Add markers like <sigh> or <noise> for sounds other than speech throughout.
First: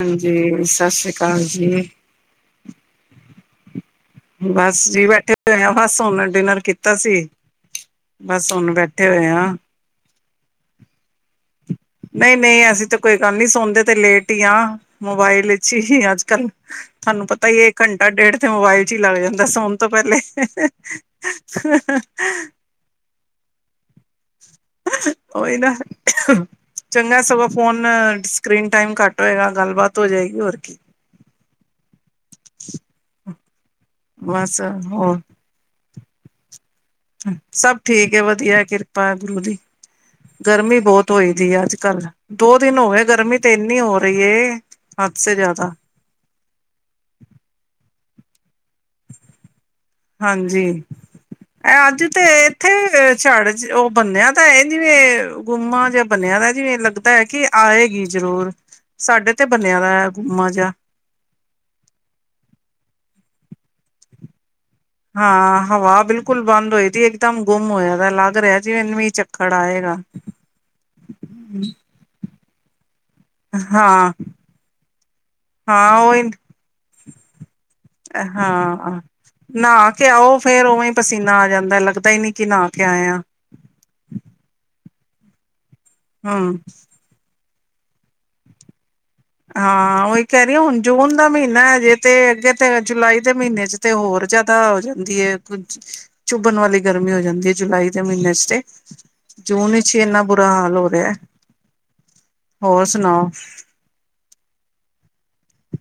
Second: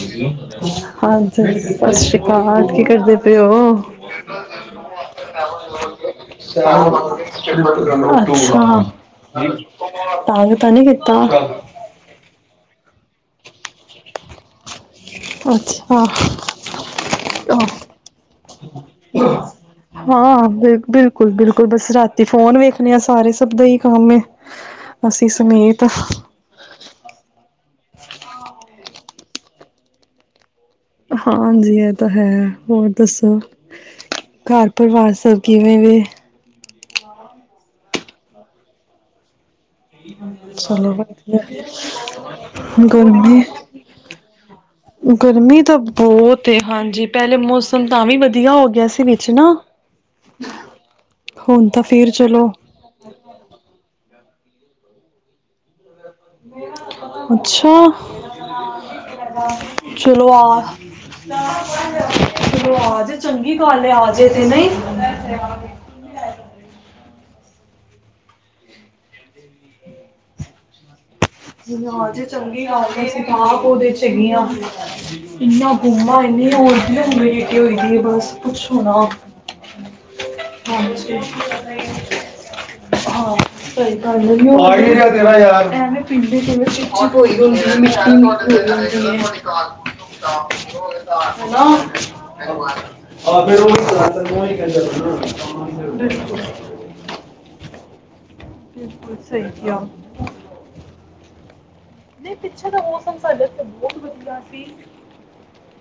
ਹਾਂਜੀ ਸਤਿ ਸ੍ਰੀ ਅਕਾਲ ਹਾਂਜੀ, ਜੀ ਸਤਿ ਸ੍ਰੀ ਕਾਲ, ਕੀ ਕਰਦੇ ਤੇ ਉਹ ਬਸ ਜੀ ਬੈਠੇ ਹੋਏ ਆ ਬਸ ਹੁਣ ਡਿਨਰ ਕੀਤਾ ਸੀ ਬਸ ਹੁਣ ਅੱਛਾ, ਬੈਠੇ ਹੋਏ ਆ ਤੰਗ ਤਾਂ ਨੀ ਕੀਤਾ? ਨਹੀਂ ਨਹੀਂ ਐਸੀਂ ਤਾਂ ਕੋਈ ਗੱਲ ਨਹੀਂ, ਸੌਦੇ ਤੇ ਲੇਟ ਈ ਆ। ਮੋਬਾਇਲ ਚ ਹੀ, ਅੱਛਾ ਅੱਜ ਕੱਲ੍ਹ ਤੁਆਨੂੰ ਪਤਾ ਹੀ ਏ ਘੰਟਾ ਡੇਢ ਤੇ ਮੋਬਾਇਲ ਚ ਈ ਲੱਗ ਜਾਂਦਾ, ਸੋਣ ਤੋਂ ਪਹਿਲੇ। ਹਾਂ ਬਿਲ ਬਿਲਕੁਲ ਸਭਦੇ <unintelligible> ਉਹੀ ਨਾ ਚੰਗਾ ਸਗੋਂ ਫੋਨ ਸਕਰੀਨ ਟਾਈਮ ਘੱਟ ਹੋਏਗਾ ਗੱਲਬਾਤ ਹੋ ਜਾਏਗੀ ਹੋਰ ਕੀ ਹਾਂਜੀ ਇਹ ਤਾਂ ਹੈ ਹੋਰ ਦੱਸੋ ਬਸ ਘਰ ਪਰਿਵਾਰ ਹੋਰ ਸਭ ਕਿਵੇਂ ਵੀ ਸਭ ਠੀਕ ਹੈ ਵਧੀਆ ਕਿਰਪਾ ਗੁਰੂ ਦੀ ਗਰਮੀ ਚਲੋ ਬਹੁਤ ਹੋਈ ਵੀ ਦੀ ਅੱਜ ਕੱਲ ਦੋ ਦਿਨ ਹੋ ਗਏ ਗਰਮੀ ਤੇ ਇੰਨੀ ਹੋ ਰਹੀ ਹੈ ਹੱਦ ਸੇ ਗਰਮੀ ਜ਼ਿਆਦਾ ਤਾਂ ਬਹੁਤ ਹਾਂਜੀ ਪਹਿਲੇ ਮੌਸਮ ਤਾਂ ਵੀ ਵਧੀਆ ਹੋ ਗਿਆ ਸੀ ਵਿੱਚ ਨਾ ਹਾਂਜੀ ਹੁਣ ਤਾਂ ਇਹ ਅੱਜ ਫੇਰ ਤੇ ਚਲੋ ਇੱਥੇ ਚੜ ਉਹ ਬੰਨ ਤਾਂ ਇਹ ਜਿਵੇਂ ਗੁੰਮਾ ਜਾਂ ਬਣਿਆ ਦਾ ਜਿਵੇਂ ਲੱਗਦਾ ਐ ਕਿ ਅੱਛਾ ਆਏਗੀ ਜ਼ਰੂਰ ਸਾਡੇ ਤੇ ਬਣਿਆ ਦਾ ਐ ਚਲੋ ਗੁੰਮਾ ਆ ਜਾ ਚਲੋ ਆਜੇ ਚੰਗੀ ਗੱਲ ਆਜੇ ਤੇ ਨਈ ਹਾਂ ਹਵਾ ਬਿਲਕੁਲ ਬੰਦ ਹੋਈ ਤੀ ਇਕਦਮ ਗੁੰਮ ਹੋਇਆ ਤਾਂ ਲੱਗ ਰਿਹਾ ਜਿਵੇਂ ਮੀਂਹ ਚੱਕੜ ਆਏਗਾ <unintelligible> ਚੰਗੀ ਗੱਲ ਅਸੀ <unintelligible> ਉਹਦੇ ਚ ਹਾਂ ਹੈਗੀ ਆ ਇਨਾ ਹਾਂ ਗੁਮ ਆ ਉਹੀ <unintelligible> ਆ ਬਸ ਪੁੱਛੋ ਨਾ ਹਾਂ ਨਹਾ ਕੇ ਆਓ ਫੇਰ ਉਵੇਂ ਹਾਂਜੀ ਪਸੀਨਾ ਆ ਜਾਂਦਾ ਲੱਗਦਾ ਹੀ ਨੀ ਕਿ ਨਹਾ ਕੇ ਆਏ ਆ ਹਾਂ ਸਹੀ ਗੱਲ ਕੀ ਆ ਤੇਰਾ ਯਾਰ ਐਵੇਂ ਪੀਂਦੇ ਹਮ <unintelligible> ਉੱਚੀ ਬੋਲਿਆ <inaudible> ਹਾਂ ਉਹੀ ਕਹਿ ਰਹੀ ਹੁਣ ਜੂਨ ਦਾ ਮਹੀਨਾ ਹਨਾ ਹੈਜੇ ਤੇ ਅੱਗੇ ਤੇ ਜੁਲਾਈ ਦੇ ਆ ਫਿਰ ਮਹੀਨੇ ਉਹ ਚ ਹੀ ਤੇ ਕਰਾਂ ਹੋਰ ਤੈਨੂੰ ਹੀ ਜਿਆਦਾ ਕਹਿੰਦਾ ਹੋ ਜਾਂਦੀ ਐ ਕੁਝ ਬਿਲਕੁਲ ਬਿਲਕੁਲ ਚੁੱਭਣ ਵਾਲੀ ਗਰਮੀ ਹੋ ਜਾਂਦੀ ਐ ਜੁਲਾਈ ਦੇ ਮਹੀਨੇ ਚ ਸਹੀ ਜੂਨ ਕਿਹਾ ਵਿਚ ਹੀ ਇੰਨਾ ਬੁਰਾ ਹਾਲ ਹੋ ਰਿਆ ਨਹੀਂ ਪਿੱਛੇ ਦਾ ਮੌਸਮ ਸਾਡੇ ਏਥੇ ਬਹੁਤ ਵਧੀਆ ਸੀ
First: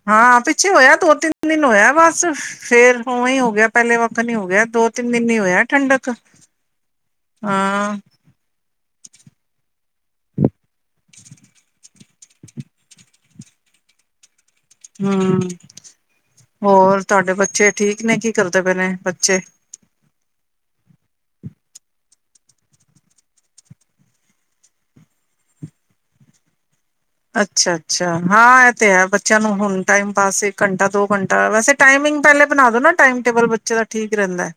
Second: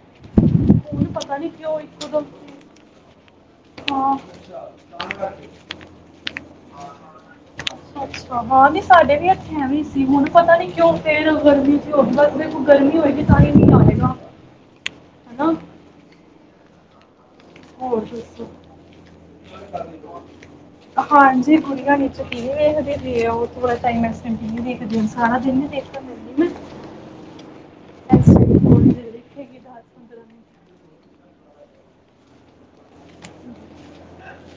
ਹਾਂ ਪਿੱਛੇ ਹੋਇਆ ਹੁਣ ਦੋ ਪਤਾ ਤਿੰਨ ਨਹੀਂ ਦਿਨ ਕਿਉਂ ਹੋਇਆ ਇੱਕੋ ਦਮ ਬਸ ਫੇਰ ਓਵੇਂ ਹੀ ਹੋ ਗਿਆ ਪਹਿਲੇ ਹਾਂ ਵੱਖ ਨੀ ਹੋ ਗਿਆ ਦੋ ਤਿੰਨ ਦਿਨ ਹੀ ਹੋਇਆ ਠੰਡਕ ਹਾਂ ਅੱਛਾ ਹਾਂ ਨਹੀਂ ਸਾਡੇ ਵੀ ਏਥੇ ਐਂ ਸੀ ਹੁਣ ਪਤਾ ਨੀ ਕਿਉਂ ਫਿਰ ਗਰਮੀ ਚ ਹੋਵੇ ਬਸ ਦੇੇ ਕੋ ਗਰਮੀ ਹੋਏਗੀ ਤਾਂ ਹੀ ਮੀਂਹ ਆਏਗਾ ਹੂੰ ਹਨਾ ਹੋਰ ਤੁਹਾਡੇ ਬੱਚੇ ਠੀਕ ਹੋਰ ਨੇ ਕੀ ਦੱਸੋ ਕਰਦੇ ਪਏ ਨੇ ਬੱਚੇ ਹਾਂਜੀ ਗੁੜੀਆ ਨੀਚੇ ਟੀਵੀ ਵੇਖਦੀ ਪਈ ਆ <unintelligible> ਸਾਰਾ ਦਿਨ ਨੀ ਦੇਖਣ ਦਿੰਦੀ ਮੈ ਅੱਛਾ-ਅੱਛਾ ਹਾਂ ਇਹ ਤੇ ਹੈ ਬੱਚਿਆਂ ਨੂੰ ਦੇਖੇਗੀ ਹੁਣ ਟਾਈਮ ਪਾਸ ਇੱਕ ਮਿੰਟ ਘੰਟਾ ਦੋ ਘੰ ਤਾਂ ਵੈਸੇ ਟਾਈਮਿੰਗ ਪਹਿਲੇ ਬਣਾ ਦੋ ਨਾ ਟਾਈਮ ਟੇਬਲ ਬੱਚੇ ਦਾ ਠੀਕ ਰਹਿੰਦਾ ਐ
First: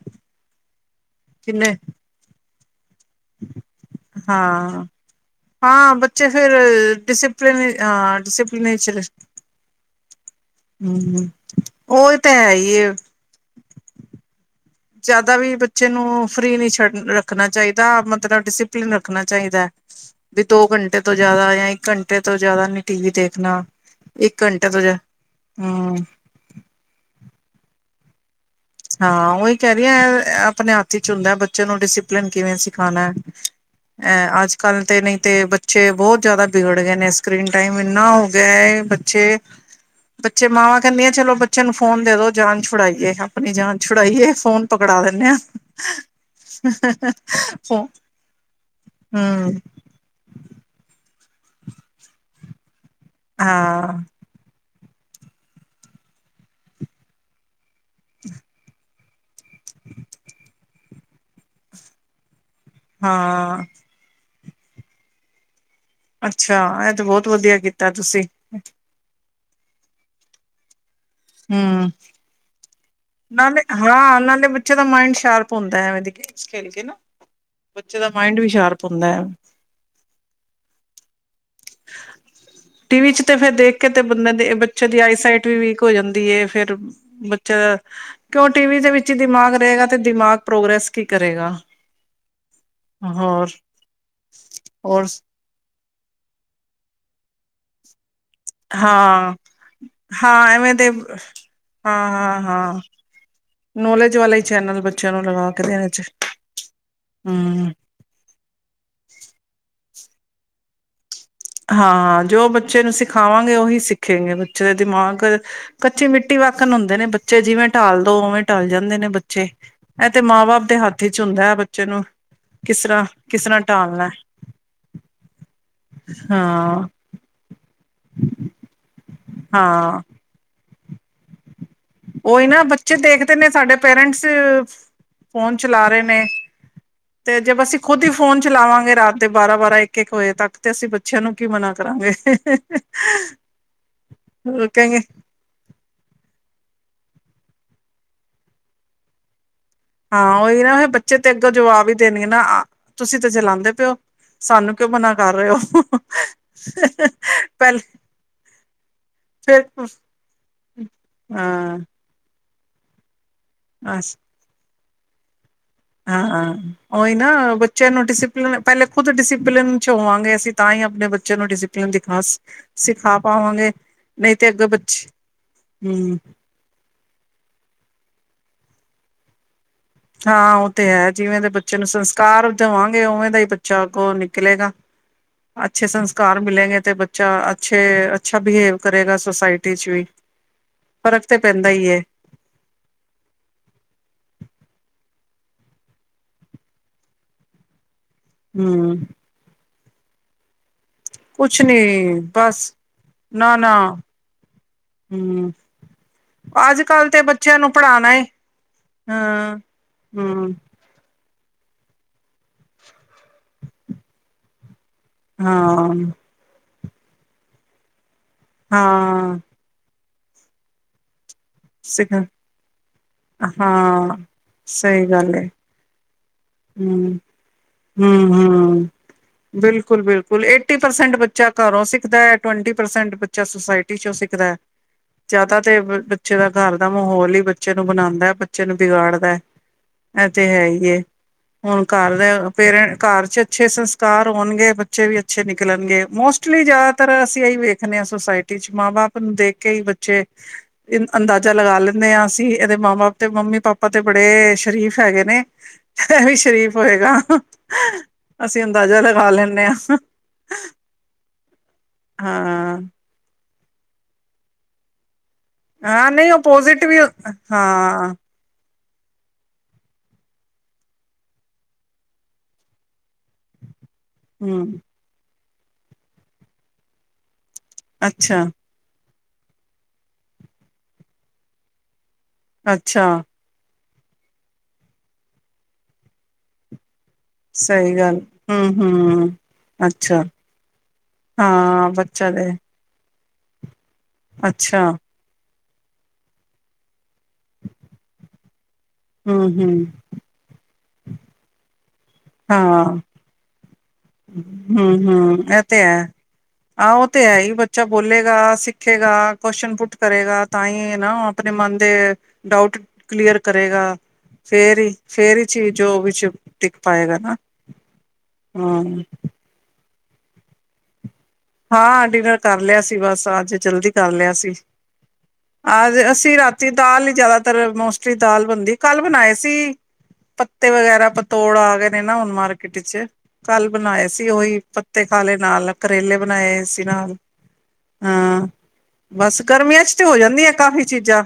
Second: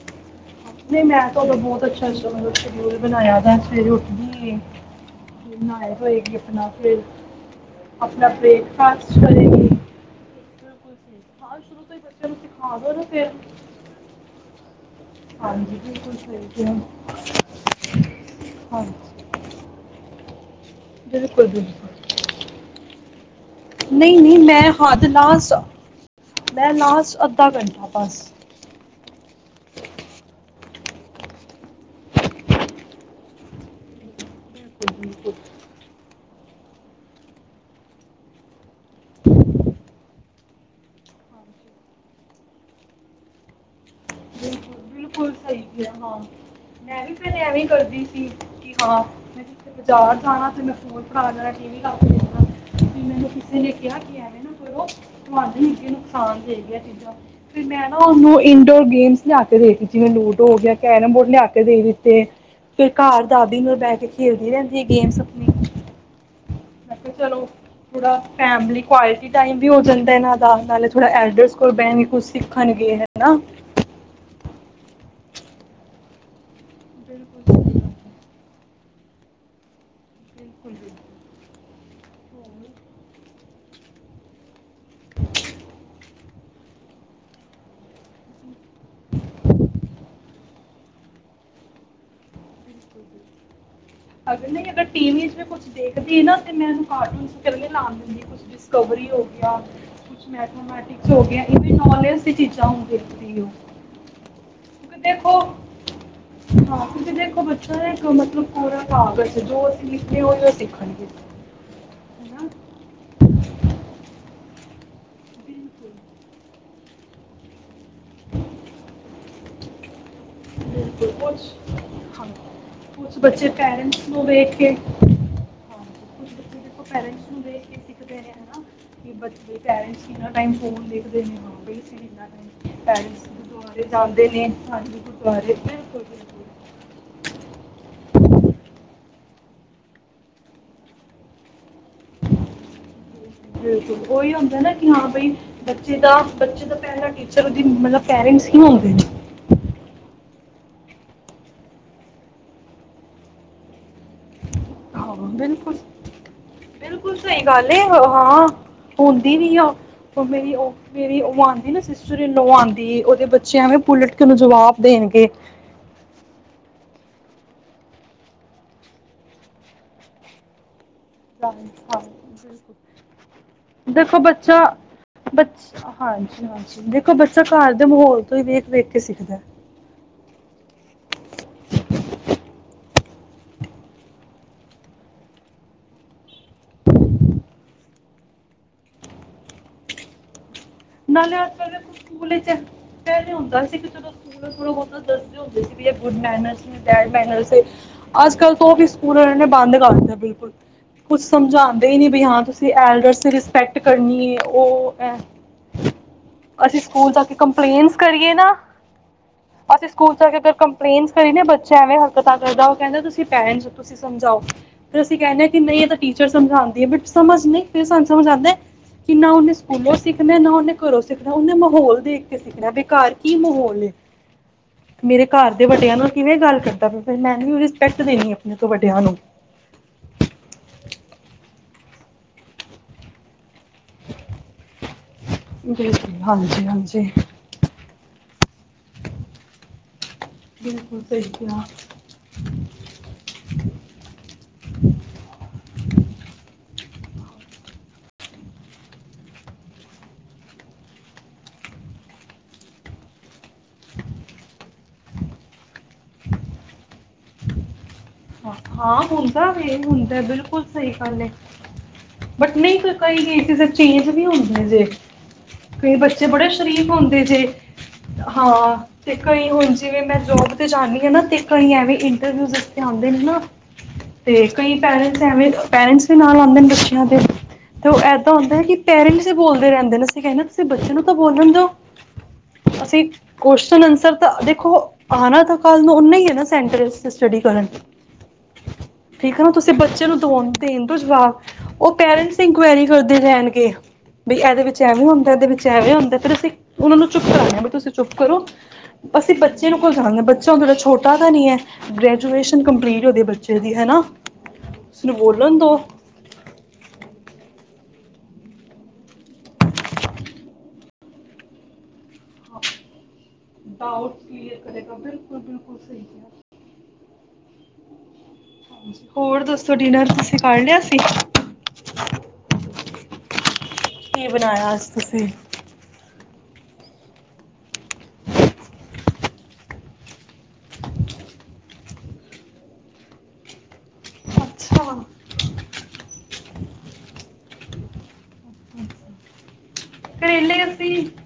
ਨਹੀਂ ਮੈਂ ਤਾਂ ਉਦੋਂ ਕਿੰਨੇ ਬਹੁਤ ਅੱਛਾ ਅੱਛਾ ਮਤਲਬ ਬਣਾਇਆ ਤਾਂ ਸਵੇਰੇ ਉੱਠਦੀ ਏ ਹਾਂ, ਫਿਰ ਨਾਏ ਹਾਂ ਬੱਚੇ ਧੋਏਗੀ ਫੇਰ ਆਪਣਾ ਫਿਰ ਡਿਸਿਪਲਿਨ ਹਾਂ ਆਪਣਾ ਡਿਸਿਪਲਿਨ ਚ ਬ੍ਰੇਕਫਾਸਟ ਕਰੇਗੀ ਹੂੰ ਹਾਂ ਸ਼ੁਰੂ ਤੋਂ ਹੀ ਉਹ ਬੱਚਿਆਂ ਤਾਂ ਨੂੰ ਹੈ ਹੀ ਸਿਖਾ ਏ। ਦੋ ਨਾ ਫਿਰ ਜ਼ਿਆਦਾ ਵੀ ਹਾਂਜੀ ਬੱਚੇ ਬਿਲਕੁਲ ਨੂੰ ਸਹੀ ਫਰੀ ਨਹੀਂ ਕਿਹਾ ਛੱਡ ਰੱਖਣਾ ਚਾਹੀਦਾ ਮਤਲਬ ਡਿਸਿਪਲਿਨ ਹਾਂਜੀ ਰੱਖਣਾ ਚਾਹੀਦਾ ਐ ਦੋ ਘੰਟੇ ਤੋਂ ਬਿਲਕੁਲ ਜ਼ਿਆਦਾ ਜਾਂ ਇੱਕ ਬਿਲਕੁਲ ਘੰਟੇ ਤੋਂ ਜ਼ਿਆਦਾ ਨੀ ਟੀ ਵੀ ਦੇਖਣਾ ਨਹੀਂ ਨਹੀਂ ਇੱਕ ਮੈਂ ਘੰਟੇ ਤੋਂ ਜ ਹੱਦ ਲਾਸਟ ਹੂੰ ਮੈਂ ਲਾਸਟ ਅੱਧਾ ਘੰਟਾ ਬਸ ਹਾਂ ਉਹੀ ਕਹਿ ਰਹੀ ਹ ਆਪਣੇ ਹੱਥ 'ਚ ਹੁੰਦਾ ਬੱਚੇ ਨੂੰ ਡਿਸਿਪਲਿਨ ਕਿਵੇਂ ਸਿਖਾਉਣਾ ਅੱ ਅੱਜ ਕੱਲ ਤੇ ਨਹੀਂ ਤੇ ਬੱਚੇ ਬਹੁਤ ਜ਼ਿਆਦਾ ਬਗੜ ਗਏ ਨੇ ਸਕਰੀਨ ਟਾਈਮ ਇੰਨਾ ਹੋ ਗਿਆ ਹੈ ।ਬੱਚੇ ਬੱਚੇ ਮਾਵਾਂ ਕਹਿੰਦੀਆਂ ਚਲੋ ਬੱਚੇ ਨੂੰ ਫੋਨ ਦੇਦੋ ਜਾਨ ਛੁਡਾਈਏ ਆਪਣੀ ਜਾਨ ਛੁਡਾਈਏ ਫੋਨ ਬਿਲਕੁਲ ਪਕੜਾ ਦਿੰਦੇ ਬਿਲਕੁਲ ਆ ਸਹੀ ਫੋ ਹਮ ਬਾਜ਼ਾਰ ਜਾਣਾ ਤੇ ਮੈਂ ਫੋਨ ਖ ਠੀਕ ਹੀ ਕਰ <unintelligible> ਮੈਨੂੰ ਕਿਸੇ ਨੇ ਕਿਹਾ ਹਾਂ ਕਿ ਐਵੇਂ ਨਾ ਕਰੋ ਤੁਹਾਡੀ ਨੁਕਸਾਨ ਦੇਗੀਆਂ ਚੀਜ਼ਾਂ ਮੈਂ ਨਾ ਉਹਨੂੰ ਇੰਡੋਰ ਗੇਮਸ ਜਾ ਕੇ ਦੇੇਖ ਮੈਂੂੰ <unintelligible> ਹੋ ਗਿਆ ਕੈਰਮ ਬੋਰਡ ਲਿਆ ਕੇ ਦੇ ਦਿੱਤੇ ਫਿਰ ਘਰ ਦਾਦੀ ਹਾਂ ਨੂੰ ਬਹਿ ਕੇ ਖੇਲਦੀ ਰਹਿੰਦੀ ਹੈ ।ਗੇਮਸ ਆਪਣੀ ਅੱਛਾ ਇਹ ਤੇ ਕਿਹਾ ਬਹੁਤ ਚਲੋ ਵਧੀਆ ਕੀਤਾ ਥੋੜਾ ਤੁਸੀਂ ਫੈਮਿਲੀ ਕੁਆਲਿਟੀ ਟਾਈਮ ਵੀ ਹੋ ਜਾਂਦਾ ਇਹਨਾਂ ਦਾ ਨਾਲ ਥੋੜ੍ਹਾ ਐਡਰਸ ਕੋਲ ਹਮ ਬਹਿਣ ਕੇ ਕੁਛ ਸਿੱਖਣਗੇ ਹੈ। ਨਾ ਹਾਂ <unintelligible> ਬੱਚੇ ਦਾ ਮਾਇੰਡ ਸ਼ਾਰਪ ਹੁੰਦਾ ਖੇਲ ਕੇ ਨਾ ਬਿਲਕੁਲ ਸਹੀ ਗੱਲ ਬੱਚੇ ਦਾ ਹੈ। ਮਾਇੰਡ ਵੀ ਸ਼ਾਰਪ ਹੁੰਦਾ ਹੈ। ਬਿਲਕੁਲ <inaudible> ਟੀਵੀ'ਚ ਤੇ ਫੇਿਰ ਦੇਖ ਕੇ ਤੇ ਬੰਦੇ ਦੇ ਇਹ ਬੱਚ ਜਲਦੀ ਆਈਸਾਈਟ ਵੀਕ ਹੋ ਜਾਂਦੀ ਫਿਰ ਬੱਚੇ ਦਾ ਕਿਉਂ ਟੀਵੀ ਦੇ ਵਿੱਚ ਹੀ ਦਿਮਾਗ ਰਹੇਗਾ ਤੇ ਦਿਮਾਗ ਪ੍ਰੋਗਰੈਸ ਕੀ ਕਰੇਗਾ ਹੋਰ ਅਗਰ ਨਹੀਂ ਅਗਰ ਹੋਰ ਟੀ ਵੀਜ ਕੁਛ ਦੇਖਦੀ ਨਾ ਤੇ ਮੈਂ ਕਾਰਟੂਨਲੇ ਲਾਉਣ ਦਿੰਦੀ ਡਿਸਕਵਰੀ ਹੋ ਹਾਂ ਗਿਆ ਕੁਛ ਹਾਂ ਐਵੇਂ ਦੇ ਮੈਥਾਮੈਟਿਕਸ ਹੋ ਗਿਆ ਇਹਵੇਂ ਹਾਂ ਨੌਲੇਜ ਦੀ ਹਾਂ ਚੀਜ਼ਾਂ ਹਾਂ ਹ ਦੇਖਦੀ ਹੋ। ਨੌਲੇਜ ਵਾਲਾ ਹੀ ਚੈਨਲ ਬੱਚਿਆਂ ਨੂੰ ਦੇਖੋ ਲਗਾ ਕੇ ਦੇਣੇ ਚ ਹਾਂ ਕਿਂ ਦੇਖੋ ਹਮ ਬੱਚਾ ਇੱਕ ਮਤਲਬ ਪੂਰਾ ਕਗਰ ਜੋ <unintelligible> ਸਿਖਣੀ ਹੋਈ ਉਹ ਸਿੱਖਣ ਜੋ ਬੱਚੇ ਨੂੰ ਸਿਖਾਵਾਂਗੇ ਉਹੀ ਸਿੱਖੇਗੇ ਬੱਚੇ ਦੇ ਦਿਮਾਗ ਬਿਲਕੁਲ ਕੱਚੀ ਮਿੱਟੀ ਵਾਕਣ ਹੁੰਦੇ ਨੇ ਬੱਚੇ ਜਿਵੇਂ ਢਾਲ ਦੋ ਉਵੇਂ ਢਲ ਜਾਂਦੇ ਨੇ ਬੱਚੇ ਤੇ ਮਾਂ ਬਾਪ ਦੇ ਹੱਥ ਬਿਲਕੁਲ ਵਿਚ ਹੁੰਦਾ ਹੈ। ਬੱਚੇ ਨੂੰ ਕੁਝ ਹਾਂ ਕਿਸ ਤਰ੍ਹਾਂ ਕੁਝ ਕਿਸ ਬੱਚੇ ਤਰ੍ਹਾਂ ਪੈਰੈਂਟਸ ਢਾਲਣਾ ਮਤਲ ਹਾਂ ਦੇਖੋ ਪੈਰੈਂਟਸ ਹੁੰਦੇ ਬੱਚੇ ਹਾਂ ਪੈਰੈਂਟਸਨਾ ਟਾਈਮ ਫਨ ਦੇਖਦੇ ਨੇ ਬੰਬਈ <unintelligible> ਉਹੀ ਨਾ ਬੱਚੇ ਦੇਖਦੇ ਨੇ ਸਾਡੇ ਪੇਰੈਂਟਸ ਜਾਂਦੇ ਨੇ ਹਾਂਜੀ ਗੁਰਦੁਆਰੇ ਫੌਨ ਚਲਾ ਰਹੇ ਬਿਲਕੁਲ ਨੇ, ਬਿਲਕੁਲ ਤੇ ਜਬ ਅਸੀ ਖੁਦ ਹੀ ਫੋਨ ਚਲਾਵਾਂ ਗੇ ਰਾਤ ਦੇ ਬਾਰਾਂ ਬਾਰਾਂ ਇੱਕ ਇੱਕ ਵਜੇ ਤੱਕ ਤੇ ਅਸੀ ਬੱਚਿਆਂ ਨੂੰ ਕੀ ਮਨਾ ਕਰਾਂਗੇ ਬਿਲਕੁਲ ਉਹੀ ਹੁੰਦਾ ਨਾ ਕਿ ਕਹਗੇ ਹਾਂ ਬਈ ਬੱਚੇ ਦਾ ਬੱਚੇ ਦਾ <inaudible> ਹਾਂ ਉਹੀ ਨਾ ਬੱਚੇ ਤੇ ਅੱਗੋ ਜਵਾਬ ਹੀ ਦੇਣਗੇ ਨਾ ਤੁਸੀ ਤੇ ਚਲਾਉਂਦੇ ਪਿਓ ਸਾਨੂੰ ਕਿਉਂ ਹਾਂ ਮਨਾ ਕਰ ਰਹੇ ਬਿਲਕੁਲ ਹੋ ਬਿਲਕੁਲ ਸਹੀ ਗੱਲ ਪਹਿਲੇ ਹਾਂ, ਆਦੀ ਵੀ ਆ ਫਿਰ ਮੇਰੀ ਉਹ ਮੇਰੀ ਉਹ ਆਉਂਦੀ ਹਾਂ ਨਾ ਸਿਸਟ ਆਉਂਦੀ ਉਹਦੇ ਬ ਚੇ ਐਵੇ ਅ ਪੁਲਟ ਕੇ ਜਵਾਬ ਦੇਣਗੇ। ਹਾਂ ਉਹੀ ਨਾ ਬੱਚਿਆਂ ਨੂੰ ਡਿਸਿਪਲਿਨ ਪਹਿਲੇ ਖੁੱਦ ਡਿਸਿਪਲਿਨ ਚ ਹੋਵਾਂਗੇ ਅਸੀ ਤਾਂ ਹੀ ਆਪਣੇ ਬੱਚਿਆਂ ਨੂੰ ਹਾਂ ਡਿਸਪਲਿਨ ਹਾਂ ਦਿਖਾ ਬਿਲਕੁਲ ਸਿਖਾ ਪਾਵਾਂਗੇ ਦੇਖੋ ਨਹੀ ਤੇ ਬੱਚਾ ਅੱਗੇ ਬੱਚੇ ਬੱਚ ਹਮ ਹਾਂਜੀ ਹਾਂਜੀ ਦੇਖੋ ਬੱਚਾ ਘਰ ਦੇ ਮਾਹੌਲ ਤੋ ਹੀ ਵੇਖ ਵੇਖ ਕੇ ਸਿੱਖਦਾ ਹੈ। ਹਾਂ ਉਹ ਤੇ ਹੈ। ਜਿਵੇਂ ਦੇ ਬੱਚੇ ਨੂੰ ਸੰਸਕਾਰ ਦਵਾ ਉਵੇਂ ਦਾ ਹੀ ਬੱਚਾ ਅੱਗੋ ਨਿਕਲੇਗਾ, ਅੱਛੇ ਸੰਸਕਾਰ ਮਿਲੇਗੇ ਤੇ ਬੱਚਾ ਅੱਛੇ ਅੱਛਾ ਬਿਹੇਵ ਕਰੇਗਾ ਸੁਸਾਇਟੀ ਚ ਵੀ। ਫ਼ਰਕ ਨਾਲੇ ਤੇ ਅੱਜ ਪੈਂਦਾ ਕੱਲ੍ਹ ਹੀ ਵੇਖੋ ਹੈ ਸਕੂਲ ਵਿੱਚ ਪਹਿਲੇ ਹੁੰਦਾ ਸੀ ਕਿ ਜਦੋ ਸਕੂਲ ਥੋੜਾ ਬਹੁਤਾ ਦੱਸਦੇ ਹੁੰਦੇ ਸੀ ਵੀ ਗੁੱਡ ਮੈਨਰਸ ਬੈਡ ਮੈਨਰਸ ਏ ਅੱਜ-ਕੱਲ੍ਹ ਤੋਂ ਉਹ ਵੀ ਹਮ ਸਕੂਲ ਅਲੇਆ ਨੇ ਬੰਦ <unintelligible> ਕੁਛ ਸਮਝਾਂਦੇ ਹੀ ਨੀ ਬ ਹਾਂ ਬਸ ਤੁਸੀ ਐਲਡਰ ਦੀ ਨਾ ਨਾ ਰਿਸਪੈਕਟ ਕਰਨੀ ਹੈ ਉਹ ਹੈਂ ਹਮ ਅਸੀ ਅੱਜ ਕੱਲ ਸਕੂਲ ਤੇ ਜਾ ਕੇ ਬੱਚਿਆਂ ਨੂੰ ਕੰਪਲੇਂਨਸ ਪੜ੍ਹਾਣਾ ਹੀ ਕਰੀਏ ਨਾ, ਹਾਂ ਅਸੀਂ ਸਕੂਲ ਜਾ ਕੇ ਫਿਰ ਹਮ ਕੰਪਲੇਂਨ ਕਈ ਨ ਬੱਚੇ ਐਵੇਂ ਹਰਕਤਾਂ ਕਰਦਾ ਉਹ ਕਹਿੰਦੇ ਤੁਸੀ ਪੈਰੈਂਟਸ ਹੋ ਤੁਸੀਂ ਸਮਝਾਓ। ਤੇ ਅਸੀ ਕਹਿੰਦੇ ਹਾਂ ਨਹੀ ਇਹ ਤਾਂ ਟੀਚਰ ਸਮਝਾਉ। ਬਟ ਸਮਝ ਨਹੀਂ ਆਉਂਦੀ ਸਾਨੂੰ ਸਮਝਾਂਦੇ ਕਿਨਾ ਹਾਂ ਉਨੇ ਸਕੂਲੋ ਸਿੱਖਣੇ ਨ ਆਪਣੇ ਘਰੋਂ ਸਿੱਖੋ ਉਹਨੇ ਮਾਹੌਲ ਸਿਖ ਦੇਖ ਕੇ ਸਿੱਖਣਾ ਬਿ ਘਾਰ ਕੀ ਮਾਹੌਲ ਨੇ, ਹਾਂ ਮੇਰੇ ਘਰ ਦੇ ਵੱਡਿਆਂ ਨੂੰ ਹਮ, ਦੇਣੀ ਹੈ ਆਪਣੇ ਤੋਂ ਹਮ-ਹਮ ਵੱਡਿਆਂ ਨੂੰ ਬਿਲਕੁਲ-ਬਿਲਕੁਲ ਏਟੀ ਪਰਸੈਂਟ ਬੱਚਾ ਘਰੋਂ ਸਿੱਖਦਾ ਹੈ, ਟਵੰਟੀ ਪਰਸੈਂਟ ਬੱਚਾ ਸੁਸਾਇਟੀ ਚੋਂ ਸਿੱਖਦਾ ਹੈ, ਜ਼ਿਆਦਾ ਤੇ ਬਿਲਕੁਲ ਬੱਚੇ ਦਾ ਹਾਂਜੀ ਘਰ ਦਾ ਹਾਂਜੀ ਮਾਹੌਲ ਹੀ ਬੱਚੇ ਨੂੰ ਬਣਾਉਦਾ, ਬੱਚੇ ਨੂੰ ਬਿਗਾੜਦਾ, ਇਹ ਤੇ ਹੈ ਹੀ। ਬਿਲਕੁਲ ਸਹੀ ਕਿਹਾ ਹੁਣ ਘਰ ਦੇ ਪੇਰਂ, ਘਰ ਚ ਅੱਛੇ ਸੰਸਕਾਰ ਹੋਣਗੇ ਬੱਚੇ ਵੀ ਅੱਛੇ ਨਿਕਲਣਗੇ ਮੋਸਟਲੀ ਜਾ ਜ਼ਿਆਦਾਤਰ ਅਸੀਂ ਇਹੀ ਵੇਖਣੇ ਹਾਂ ਸੋਸਾਇਟੀ ਚ ਮਾਂ ਬਾਪ ਨੂੰ ਦੇਖ ਕੇ ਹੀ ਬੱਚੇ, ਅੰਦਾਜ਼ਾ ਲਗਾ ਲੈਂਦੇ ਹਾਂ ਅਸੀਂ ਇਹਦੇ ਮਾਂ ਬਾਪ ਤੇ ਮੰਮੀ ਪਾਪਾ ਤੇ ਬੜੇ, ਸ਼ਰੀਫ਼ ਹੈਗੇ ਨੇ ਏਹ ਵੀ ਸ਼ਰੀਫ ਹੋਏਗਾ ਅਸੀਂ ਅੰਦਾਜ਼ਾ ਹਾਂ ਲਗਾ ਹੁੰਦਾ ਲੈਂਦੇ ਹਾਂ ਵੇ ਹੁੰਦਾ, ਬਿਲਕੁਲ ਸਹੀ ਗੱਲ ਹੈ ਬਟ ਨਹੀਂ ਹਾਂ ਫਿਰ <inaudible> ਹੀ ਗਈ ਚੀਜ਼ ਵੀ ਹੁੰਦੀ ਦੇਖ ਹਾਂ, ਨਹੀਂ ਓਪੋਜਿਟ ਵੀ ਹਾਂ, ਅਤੇ ਕਈ ਹੁਣ ਜਿਵੇਂ ਮੈਂ ਜੋਬ 'ਤੇ ਜਾਂਦੀ ਹਾਂ ਨਾ ਅਤੇ ਕਈ ਐਵੇਂ ਇੰਟਰਵਿਊ ਤੇ ਆਉਂਦੇ ਨੇ ਨਾ, ਤੇ ਹਮ ਕਈ ਪੈਰੈਂਟਸ ਐਵੇਂ, ਪੇਰੈਂਟਸ ਵੀ ਨਾਲ ਆਉਂਦੇ ਨੇ ਬੱਚਿਆਂ ਦੇ ਤੇ ਉਹ ਏਦਾਂ ਅੱਛਾ ਹੁੰਦਾ ਹੈ ਕਿ ਪੈਰਿਸ ਬੋਲਦੇ ਰਹਿੰਦੇ ਨੇ ਅਸੀਂ ਕਹਿੰਦੇ ਤੁਸੀਂ ਬੱਚੇ ਨੂੰ ਤਾਂ ਬੋਲਣ ਦਿਓ- ਅਸੀਂ ਅੱਛਾ ਕੁਸ਼ਚਨ ਆਨਸਰ ਸਰ ਤਾਂ ਦੇਖੋ ਆਣਾ ਤਾਂ ਕੱਲ ਨੂੰ ਓਨਾ ਹੀ ਹੈ ਨਾ ਸੈਂਟਰ ਸਟੱਡੀ ਸਹੀ ਗੱਲ ਹਮ ਹਮ ਠੀਕ ਹੈ ਨਾ ਤੁਸੀਂ ਬੱਚੇ ਨੂੰ ਅੱਛਾ ਦਵਾਉਣ ਦੇਣ ਦੋ ਜਵਾਬ, ਹਾਂ ਉਹ ਬੱਚਾ ਪੇਰੈਂਟਸ ਦੇ ਇਨਕੁਆਇਰੀ ਕਰਦੇ ਰਹਿਣਗੇ ਬਈ ਇਹਦੇ ਵਿੱਚ ਅੱਛਾ ਐਵੇਂ ਹੁੰਦਾ ਇਹਦੇ ਵਿੱ ਵੇ ਹੁੰਦੇ ਫਿਰ ਅਸੀਂ ਉਹਨਾਂ ਨੂੰ ਚੁੱਪ ਕਰਾਂਦੇ ਵੀ ਤੁਸੀਂ ਚੁੱਪ ਕਰੋ, ਅਸੀਂ ਹਮ ਬੱਚੇ ਨੂੰ ਹਮ ਕੋਲ ਜਾਣਗੇ ਬੱਚਾ ਹ ਤੁਹਾੜਾ ਛੋਟਾ ਪਤਾ ਨਹੀਂ ਇਹ ਗਰੈਜੂਏਟ ਕੰਪਲੀਟ ਹੋਦੇ ਬੱਚੇ ਦੀ ਹਨਾ, ਹੁ, ਹੂ, ਇਹ ਤੇ ਹੈ, ਆਹੋ ਤੇ ਹੈ ਹੀ ਬੱ ਬੱਚਾ ਬੋਲੇਗਾ, ਸਿੱਖੇਗਾ, ਕੁਸ਼ਚਨ ਪੁੱਟ ਕਰੇਗਾ, ਤਾਂ ਹੀ ਨਾ ਉਹ ਆਪਣੇ ਮਨ ਦੇ ਡਾਊਟ ਕਲੀਅਰ ਕਰੇਗਾ, ਡਾਊਟ ਕਲੀਅਰ ਫੇਰ ਹੀ ਕਰੇਗਾ ਫੇਰ ਬਿਲਕੁਲ ਹੀ ਬਿਲਕੁਲ ਚੀਜ਼ ਸਹੀ ਵਿੱਚ ਕਿਹਾ। ਟਿਕ ਪਾਏਗਾ ਨਾ, ਹਾਂ। ਹੋਰ ਦੋਸਤੋ' ਡਿਨਰ'ਤੁਸੀਂ ਕਰ ਲਿਆ ਸੀ। ਹਾਂ ਡਿਨਰ ਕਰ ਲਿਆ ਸੀ, ਬਸ ਅੱਜ ਜਲਦੀ ਕਰ ਕੀ ਲਿਆ ਸੀ, ਬਣਾਇਆ ਅੱਜ ਤੁਸੀਂ ਅਜ ਅਸੀਂ ਰਾਤੀ ਤੇ ਦਾਲ ਹੀ ਜਿਆਦਾਤਰ ਮੋ ਤੇ ਦਾਲ ਬਣਦੀ ਕੱਲ ਬਣਾਏ ਸੀ। ਜੀ, ਪੱਤੇ ਵਗੈਰਾ ਪਤੋੜ ਆ ਗਏ ਨੇ ਨਾ ਹੁਣ ਮਾਰਕੀਟ ਚ, ਕੱਲ ਬਣਾਏ ਸੀ ਉਹੀ ਅੱਛਾ ਪੱਤੇ ਖਾਲੇ ਨਾਲ ਕਰੇਲੇ ਬਣਾਏ ਸੀ ਨਾਲ ਹਾਂ, ਬਸ ਗਰਮੀਆਂ ਚ, ਤੇ ਹੋ ਜਾਂਦੀਆਂ ਕਰੇਲੇ ਕਾਫ਼ੀ ਅਸੀਂ, ਚੀਜ਼ਾਂ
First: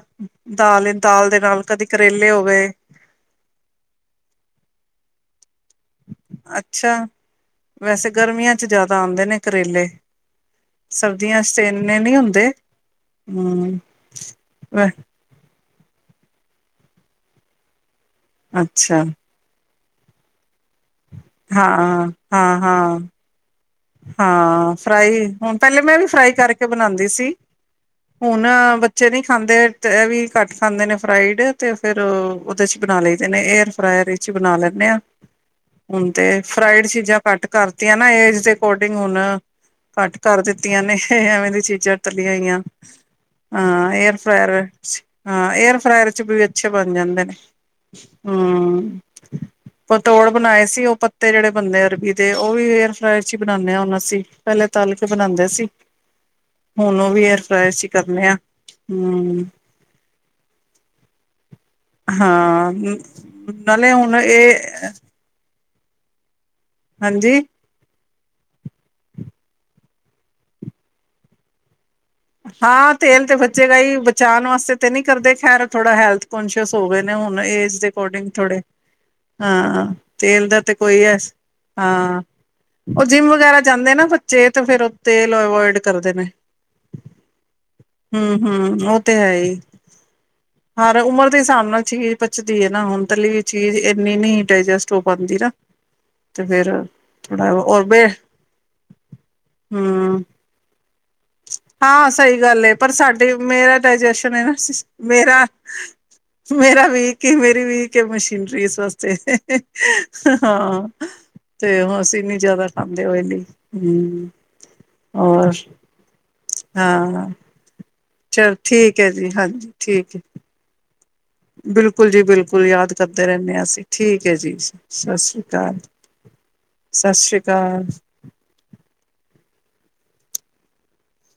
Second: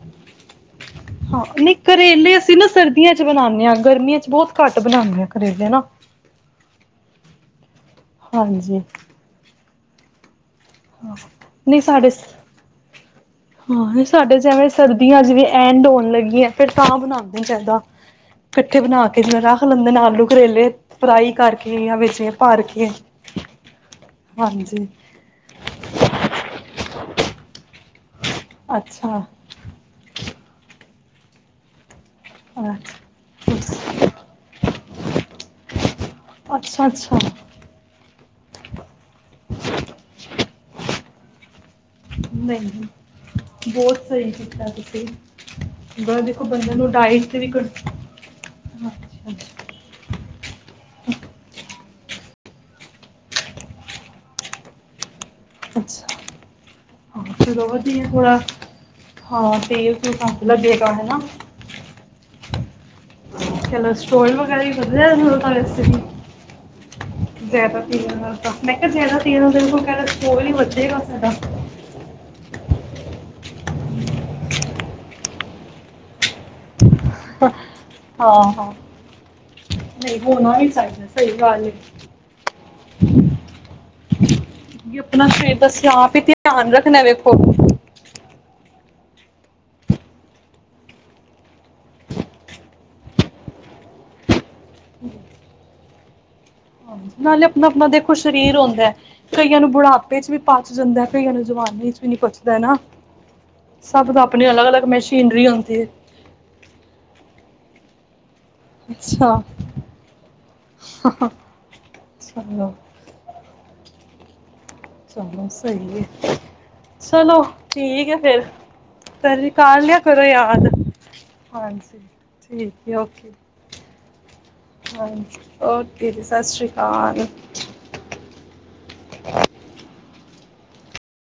ਦਾਲ ਦਾਲ ਦੇ ਹਾਂ ਨਾਲ ਨਹੀਂ ਕਦੇ ਕਰੇਲੇ ਹੋ ਅਸੀਂ ਨਾ ਗਏ ਸਰਦੀਆਂ ਚ ਬਣਾਉਦੇ ਹਾਂ ਗਰਮੀਆਂ ਚ ਬਹੁਤ ਘੱਟ ਬਣਾਉਂਦੇ ਹਾਂ। ਕਰੇਲੇ ਨਾ ਅੱਛਾ ਵੈਸੇ ਗਰਮੀਆਂ ਚ ਹਾਂਜੀ ਜਿਆਦਾ ਆਉਂਦੇ ਨੇ ਕਰੇਲੇ ਸਬਜ਼ੀਆਂ ਇੰਨੇ ਨਹੀਂ ਹੁੰਦੇ ਹਮ ਹਾਂ ਸਾਡੇ ਜਿਵੇਂ ਸਰਦੀਆਂ ਚ ਵੀ ਐਂਡ ਹੋਣ ਲੱਗੀ ਹੈ ਫਿਰ ਤਾਂ ਬਣਾਉਦੇ ਚਾਹੀਦਾ ਇਕੱਠੇ ਅੱਛਾ ਬਣਾ ਕੇ ਜ਼ਰਾ ਖਲੰਦੇ ਨੇ ਆਲੂ ਕਰੇਲੇ ਫਰਾਈ ਹਾਂ ਕਰਕੇ ਜਾਂ ਵੇੇ ਹਾਂ ਭਰ ਕੇ ਹਾਂ ਹਾਂ ਹਾਂਜੀ ਫਰਾਈ ਹੁਣ ਪਹਿਲੇ ਮੈਂ ਵੀ ਫਰਾਈ ਕਰਕੇ ਬਣਾਉਂਦੀ ਸੀ ਹੁਣ ਬੱਚੇ ਨੀ ਅੱਛਾ ਖਾਂਦੇ ਤੇ ਇਹ ਵੀ ਘੱਟ ਖਾਂਦੇ ਨੇ ਫਰਾਈਡ ਤੇ ਫੇਰ ਉਹਦੇ ਚ ਬਣਾ ਲਈਦੇ ਨੇ ਏਅਰ ਫਰਾਾਇਰ ਚ ਬਣਾ ਲੈਂਦੇ ਹਾਂ ਹੁਣ ਤੇ ਫਰਾਈਡ ਅੱਛਾ ਚੀਜ਼ਾਂ ਅੱਛਾ ਕੱਟ ਕਰਤੀਆਂ ਇਹਏ ਅਕੋਡਿੰਗ ਹੁਣ ਘੱਟ ਕਰ ਦਿੱਤੀਆਂ ਨੇ ਐਵੇਂ ਦੀ ਚੀਜ਼ਾਂ ਪਤਲੀਆਂਈਆਂ ਨਹੀਂ ਹਾਂ ਬਹੁਤ ਏਅਰ ਸਹੀ ਫਰਾਇਰ ਕੀਤਾ ਤੁਸੀਂ ਹਾਂ ਏਅਰ ਫਰਾਇਰ ਬ ਚ ਵੀ ਦੇਖੋ ਅੱਛੇ ਬੰਦੇ ਨੂੰ ਬਣ ਜਾਂਦੇ ਡਾਇਟ ਨੇ ਤੇ ਵੀ ਹਮ ਪਤੋੜ ਬਣਾਏ ਸੀ ਉਹ ਪੱਤੇ ਜਿਹੜੇ ਬੰਦੇ ਅਰਬੀ ਦੇ ਉਹ ਵੀ ਏਅਰ ਫ ੀ ਬਣਾਉਦੇ ਹਾਂ ਹੁਣ ਅਸੀਂ ਪਹਿਲ ਤ ਕੇ ਬਣਾਉਂਦੇ ਸੀ ਅੱਛਾ ਹੁਣ ਉਹ ਵੀ ਹਾਂ ਏਅਰ ਫਰਾਈ ਚਲੋ ਅਸੀਂ ਵਧੀਆ ਕਰਨੇ ਹ ਥੋੜਾ ਹਮ ਹਾਂ ਤੇਲ ਤੂਲ ਘੱਟ ਲੱਗੇਗਾ ਹਾਂ ਹਮ ਚਲ ਸਟੋਲ ਵਗਾਾਈ ਬਦੋ ਹ ਹਾਂਜੀ ਜ਼ਿਆਦਾ ਪੀ ਮੈਂ ਕਿਹਾ ਜ਼ਿਆਦਾ ਤੇਰ ਦੇਖ ਕੋਲ ਕਹਿੰਦਾ ਸਕੋਲ ਨੀ ਵਚੇਗਾ ਸਾਡ ਹਾਂ ਤੇਲ ਤੇ ਬਚੇਗਾ ਹੀ ਬਚਾਉਣ ਵਾਸਤੇ ਤੇ ਨਹੀਂੀ ਕਰਦੇ ਖੈਰ ਥੋੜਾ ਹੈਲਥ ਅਸ ਹੋ ਗਏ ਨੇ ਹੁਣ ਏਜ ਦੇ ਅਕੋਰਡਿੰਗ ਹਾਂ ਥੋੜੇ ਹਾਂ ਹਾਂ ਨਹੀਂ ਤੇਲ ਹੋਣਾ ਦਾ ਵੀ ਤੇ ਕੋਈ ਚਾਹੀਦਾ ਹੈ ਸਹੀ ਗੱਲ ਹੈ ਹਾਂ ਉਹ ਜਿੰਮ ਵਗੈਰਾ ਜਾਂਦੇ ਨਾ ਬੱਚੇ ਤੇ ਫਿਰ ਤੇਲ ਅਵੋਇਡ ਕਰਦੇ ਨੇ ਣਾ ਦੇਖੋ ਹੂੰ ਉਹ ਤੇ ਹੈ ਹੀ ਹਾਂਾਰ ਉਮਰ ਦੇ ਹਿਸਾਬ ਨਾਲ ਚੀਜ਼ ਪਚਦੀ ਹੈ ਨਾ ਹੁਣ ਤਾਂ ਲਈ ਚੀਜ਼ ਇੰਨੀ ਨੀ ਡੈਜਸਟ ਹੋ ਪਾਉਂਦੀ ਨਾ ਤੇ ਫੇਰ ਹਾਂ ਨਾਲੇ ਥੋੜਾ ਆਪਣਾ ਔਰ ਆਪਣਾ ਬੇ ਦੇਖੋ ਸਰੀਰ ਆਉਂਦਾ ਕਈਆਂ ਨੂੰ ਬੁਢਾਪੇ ਹੂੰ ਚ ਵੀ ਪਚ ਜਾਂਦਾ ਕਈਆਂ ਨੂੰ ਜਵਾਨੇ ਚ ਵੀ ਹਾਂ ਨੀ ਸਹੀ ਪਚਦਾ ਗੱਲ ਹੈ ਨਾ ਪਰ ਸਾਡੇ ਮੇਰਾ ਸਭ ਦਾ ਡਾਇਜੈਸ਼ਨ ਹੈ ਆਪਣੇ ਨਾ ਅਲੱਗ ਅਲੱਗ ਮ ਮੇਰਾ ਮੇਰਾ ਵੀ ਕੀ ਮੇਰੀ ਵੀ <unintelligible> ਵਾਸਤੇ ਅੱਛਾ ਹਾਂ ਤੇ ਹ ਅਸੀਂ ਇਨੀ ਜਿਆਦਾ ਚਲੋ ਖਾਂਦੇ ਹੋ ਇਨੀ ਹਮ ਚਲੋ ਹੋਰ ਸਹੀ ਹੈ ਹਾਂ ਚਲੋ <unintelligible> ਚਲ ਠੀਕ ਹੈ ਜੀ ਫਿਰ ਨ ਹਾਂਜੀ ਕਰ ਲਿਆ ਠੀਕ ਹੈ ਕਰੋ ਯਾਦ ਹਾਂਜੀ ਬਿਲਕੁਲ ਜੀ ਬਿਲਕੁਲ ਠੀਕ ਯਾਦ ਹੈ ਕਰਦੇ ਓਕੇ ਰਹਿੰਦੇ ਹਾਂ ਅਸੀਂ ਠੀਕ ਠੀਕ ਜੀ ਸਤਿ ਹਾਂਜੀ ਸ੍ਰੀ ਅਕਾਲ ਓਕੇ ਜੀ ਸਤਿ ਸ਼੍ਰੀ ਸਤਿ ਅਕਾਲ ਸ੍ਰੀ ਅਕਾਲ